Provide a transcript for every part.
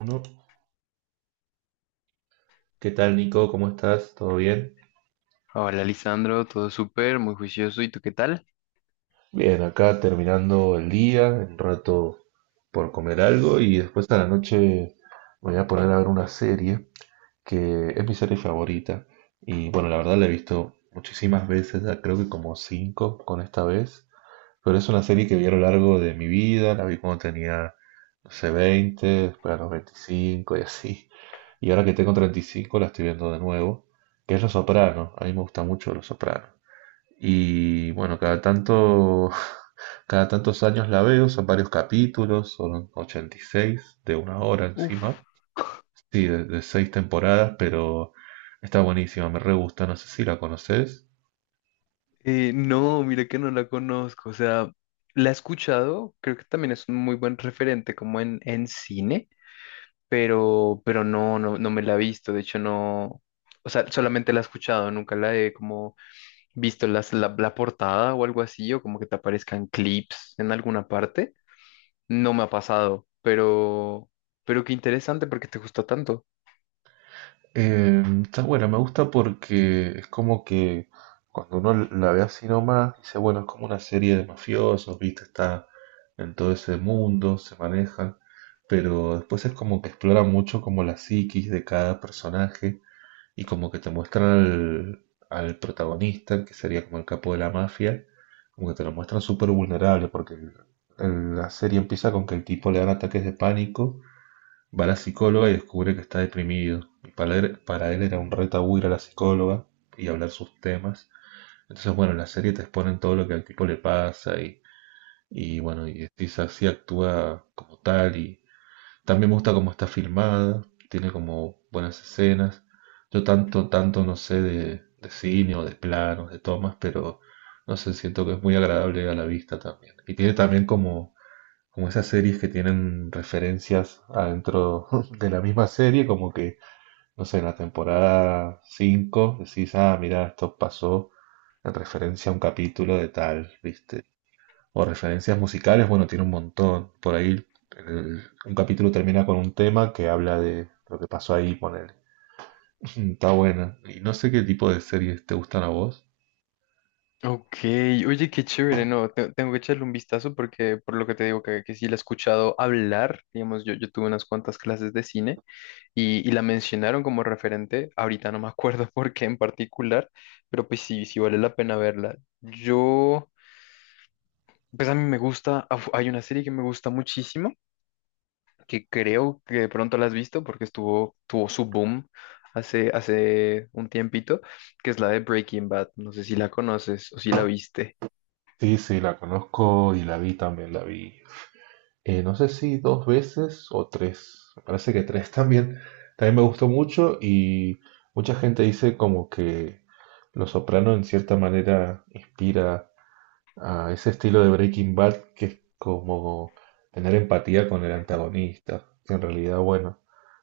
Uno. ¿Qué tal, Nico? ¿Cómo estás? ¿Todo bien? Hola, Lisandro, todo súper, muy juicioso. ¿Y tú qué tal? Bien, acá terminando el día, un rato por comer algo y después a la noche me voy a poner a ver una serie que es mi serie favorita. Y bueno, la verdad la he visto muchísimas veces, ya creo que como cinco con esta vez, pero es una serie que vi a lo largo de mi vida, la vi cuando tenía, no sé, 20, después a los 25 y así. Y ahora que tengo 35 la estoy viendo de nuevo, que es Los Soprano. A mí me gusta mucho Los Soprano. Y bueno, cada tanto, cada tantos años la veo, son varios capítulos, son 86 de una hora encima. Uf, Sí, de seis temporadas, pero está buenísima, me re gusta, no sé si la conoces. No, mira que no la conozco. O sea, la he escuchado, creo que también es un muy buen referente como en cine, pero, pero no me la he visto. De hecho, no, o sea, solamente la he escuchado, nunca la he como visto la portada o algo así, o como que te aparezcan clips en alguna parte. No me ha pasado, pero qué interesante porque te gusta tanto. Está buena, me gusta porque es como que cuando uno la ve así nomás, dice, bueno, es como una serie de mafiosos, viste, está en todo ese mundo, se manejan, pero después es como que explora mucho como la psiquis de cada personaje. Y como que te muestran al, al protagonista, que sería como el capo de la mafia, como que te lo muestran súper vulnerable, porque la serie empieza con que el tipo le dan ataques de pánico, va a la psicóloga y descubre que está deprimido. Y para él era un reto tabú ir a la psicóloga y hablar sus temas. Entonces, bueno, en la serie te exponen todo lo que al tipo le pasa y bueno, y si así actúa como tal y también me gusta cómo está filmada, tiene como buenas escenas. Yo tanto, tanto no sé de cine o de planos, de tomas, pero no sé, siento que es muy agradable a la vista también. Y tiene también como, como esas series que tienen referencias adentro de la misma serie, como que, no sé, en la temporada 5 decís, ah, mira, esto pasó en referencia a un capítulo de tal, ¿viste? O referencias musicales, bueno, tiene un montón. Por ahí un capítulo termina con un tema que habla de lo que pasó ahí, ponele. Está buena. Y no sé qué tipo de series te gustan a vos. Ok, oye, qué chévere, no, tengo que echarle un vistazo porque por lo que te digo que sí la he escuchado hablar, digamos, yo tuve unas cuantas clases de cine y la mencionaron como referente, ahorita no me acuerdo por qué en particular, pero pues sí, sí vale la pena verla. Yo, pues a mí me gusta, hay una serie que me gusta muchísimo, que creo que de pronto la has visto porque tuvo su boom hace un tiempito, que es la de Breaking Bad, no sé si la conoces o si la viste. Sí, sí, la conozco y la vi también, la vi. No sé si dos veces o tres. Me parece que tres también. También me gustó mucho y mucha gente dice como que Los Soprano en cierta manera inspira a ese estilo de Breaking Bad que es como tener empatía con el antagonista, que en realidad, bueno,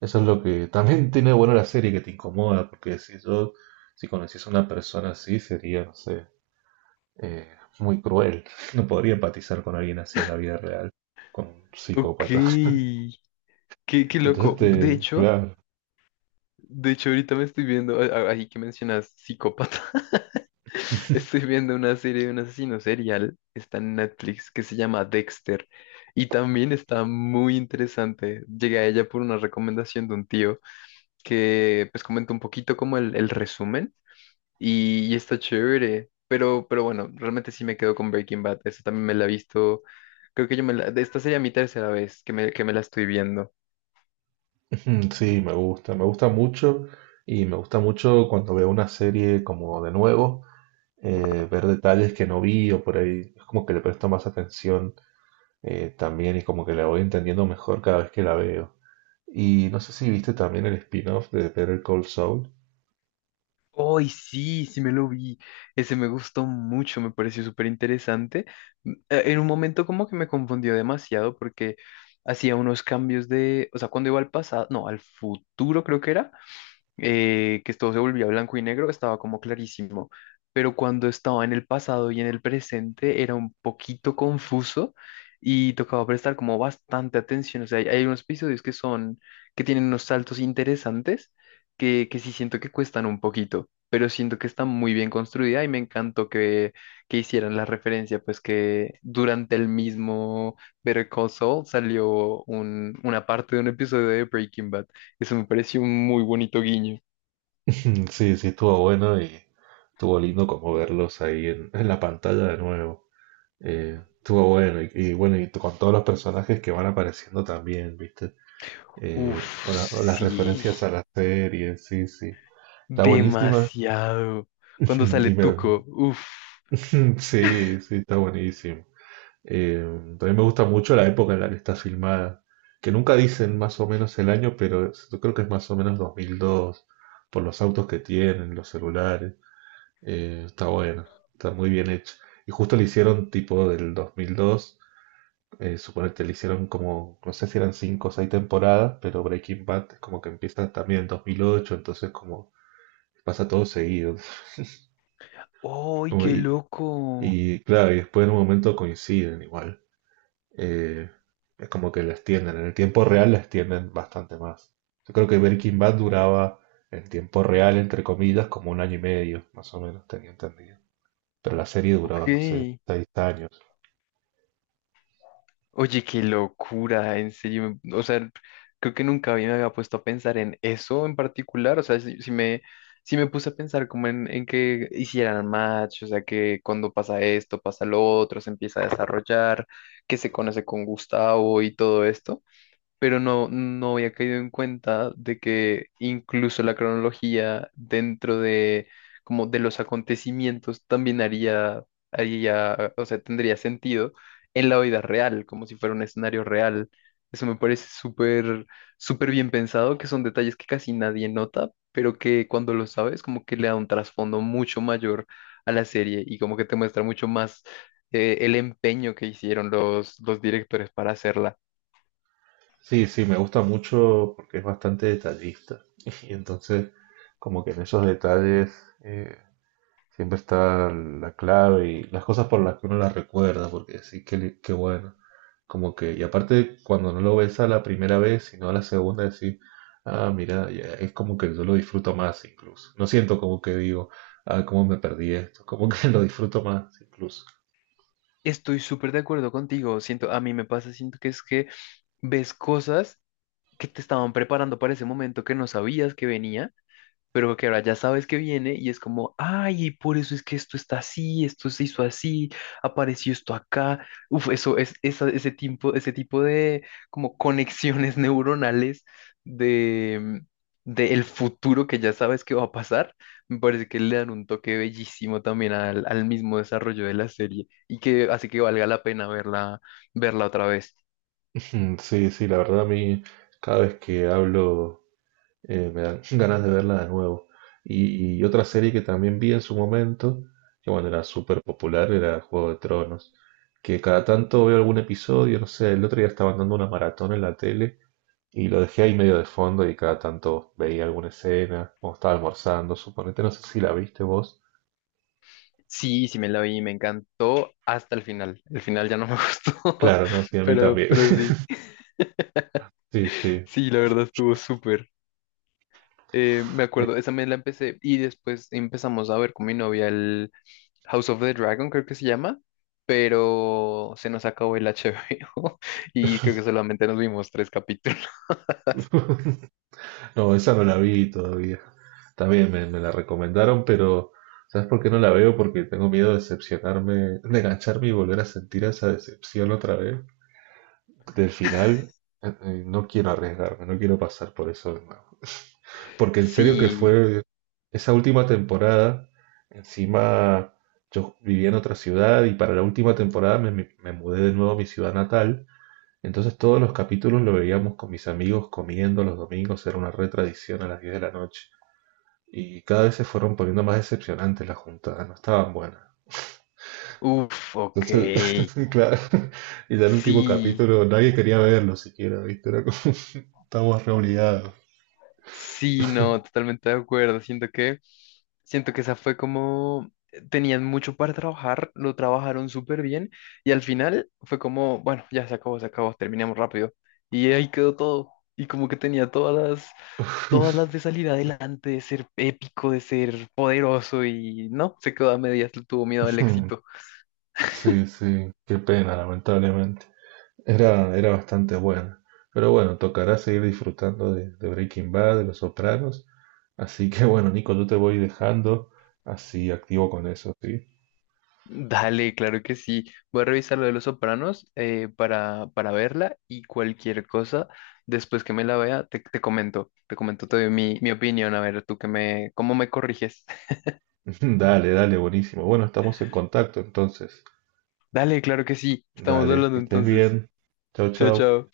eso es lo que también tiene bueno la serie, que te incomoda, porque si conociese a una persona así, sería, no sé, eh, muy cruel, no podría empatizar con alguien así en la vida real, con un Ok. psicópata. Qué Entonces, loco. Claro, De hecho, ahorita me estoy viendo, ahí que mencionas psicópata, estoy viendo una serie de un asesino serial, está en Netflix, que se llama Dexter, y también está muy interesante. Llegué a ella por una recomendación de un tío que pues comentó un poquito como el resumen, y está chévere. Pero bueno, realmente sí me quedo con Breaking Bad. Eso también me la he visto. Creo que yo me la. Esta sería mi tercera vez que me la estoy viendo. sí, me gusta mucho y me gusta mucho cuando veo una serie como de nuevo. Ver detalles que no vi o por ahí. Es como que le presto más atención, también, y como que la voy entendiendo mejor cada vez que la veo. Y no sé si viste también el spin-off de Better Call Saul. ¡Ay, sí! Sí me lo vi. Ese me gustó mucho, me pareció súper interesante. En un momento como que me confundió demasiado porque hacía unos cambios de, o sea, cuando iba al pasado, no, al futuro creo que era, que todo se volvía blanco y negro, estaba como clarísimo. Pero cuando estaba en el pasado y en el presente era un poquito confuso y tocaba prestar como bastante atención. O sea, hay unos episodios que son, que tienen unos saltos interesantes que sí siento que cuestan un poquito, pero siento que está muy bien construida y me encantó que hicieran la referencia, pues que durante el mismo Better Call Saul salió una parte de un episodio de Breaking Bad. Eso me pareció un muy bonito guiño. Sí, sí, estuvo bueno y estuvo lindo como verlos ahí en la pantalla de nuevo. Estuvo bueno y bueno, y con todos los personajes que van apareciendo también, ¿viste? Uf, O las sí. referencias a la serie, sí, sí. Está buenísima. Demasiado. Cuando sale Y me- Tuco. Uf. Sí, sí, está buenísimo. Eh, También me gusta mucho la época en la que está filmada, que nunca dicen más o menos el año, pero yo creo que es más o menos 2002, por los autos que tienen, los celulares. Está buena, está muy bien hecha. Y justo le hicieron tipo del 2002, suponete, le hicieron como, no sé si eran 5 o 6 temporadas, pero Breaking Bad es como que empieza también en 2008, entonces como pasa todo seguido. ¡Ay, Como qué loco! y claro, y después en un momento coinciden igual. eh, es como que la extienden. En el tiempo real la extienden bastante más. Yo creo que Breaking Bad duraba en tiempo real, entre comillas, como un año y medio, más o menos, tenía entendido. Pero la serie duraba, no sé, Ok. 6 años. Oye, qué locura. En serio. O sea, creo que nunca me había puesto a pensar en eso en particular. O sea, si me puse a pensar como en que hicieran match. O sea, que cuando pasa esto, pasa lo otro, se empieza a desarrollar, que se conoce con Gustavo y todo esto. Pero no, no había caído en cuenta de que incluso la cronología dentro de como de los acontecimientos también haría, haría, o sea, tendría sentido en la vida real, como si fuera un escenario real. Eso me parece súper, súper bien pensado, que son detalles que casi nadie nota, pero que cuando lo sabes, como que le da un trasfondo mucho mayor a la serie y como que te muestra mucho más el empeño que hicieron los directores para hacerla. Sí, sí, me gusta mucho porque es bastante detallista. Y entonces, como que en esos detalles, eh, siempre está la clave y las cosas por las que uno las recuerda, porque sí, que qué bueno. Como que, y aparte, cuando no lo ves a la primera vez, sino a la segunda, decir, ah, mira, ya, es como que yo lo disfruto más incluso. No siento como que digo, ah, cómo me perdí esto, como que lo disfruto más incluso. Estoy súper de acuerdo contigo. Siento, a mí me pasa, siento que es que ves cosas que te estaban preparando para ese momento que no sabías que venía pero que ahora ya sabes que viene y es como, ay, por eso es que esto está así, esto se hizo así, apareció esto acá. Uf, eso es ese tipo de como conexiones neuronales de, mm, de el futuro que ya sabes que va a pasar, me parece que le dan un toque bellísimo también al mismo desarrollo de la serie y que hace que valga la pena verla, verla otra vez. Mm, sí, sí, la verdad a mí, cada vez que hablo, me dan ganas de verla de nuevo. Y otra serie que también vi en su momento, que bueno, era súper popular, era Juego de Tronos, que cada tanto veo algún episodio, no sé, el otro día estaban dando una maratón en la tele y lo dejé ahí medio de fondo y cada tanto veía alguna escena, o estaba almorzando, suponete, no sé si la viste vos. Sí, sí me la vi, me encantó hasta el final. El final ya no me gustó, Claro, no, sí, a mí también. pero sí. Sí, sí. Sí, la verdad estuvo súper. Me acuerdo, esa me la empecé y después empezamos a ver con mi novia el House of the Dragon, creo que se llama, pero se nos acabó el HBO y creo que solamente nos vimos tres capítulos. No, esa no la vi todavía. También me la recomendaron, pero ¿sabes por qué no la veo? Porque tengo miedo de decepcionarme, de engancharme y volver a sentir esa decepción otra vez del final. No quiero arriesgarme, no quiero pasar por eso de nuevo. Porque en serio que Sí, fue esa última temporada, encima yo vivía en otra ciudad y para la última temporada me mudé de nuevo a mi ciudad natal, entonces todos los capítulos lo veíamos con mis amigos comiendo los domingos, era una re tradición a las 10 de la noche. Y cada vez se fueron poniendo más decepcionantes las juntadas, no estaban buenas. uff, ok, Entonces, claro, y ya el último sí. capítulo nadie quería verlo siquiera, ¿viste? Era como, estamos re obligados. Sí, no, totalmente de acuerdo. Siento que esa fue como, tenían mucho para trabajar, lo trabajaron súper bien y al final fue como, bueno, ya se acabó, terminamos rápido. Y ahí quedó todo. Y como que tenía las, todas las de salir adelante, de ser épico, de ser poderoso y no, se quedó a medias, le tuvo miedo al éxito. Sí, sí, qué pena, lamentablemente. Era, era bastante buena. Pero bueno, tocará seguir disfrutando de Breaking Bad, de Los Sopranos. Así que bueno, Nico, yo te voy dejando así activo con eso, ¿sí? Dale, claro que sí. Voy a revisar lo de Los Sopranos, para verla y cualquier cosa, después que me la vea, te comento, te comento, te doy mi, mi opinión, a ver, tú que me, cómo me corriges. Dale, dale, buenísimo. Bueno, estamos en contacto entonces. Dale, claro que sí. Estamos Dale, hablando que estés entonces. bien. Chau, Chao, chau. chao.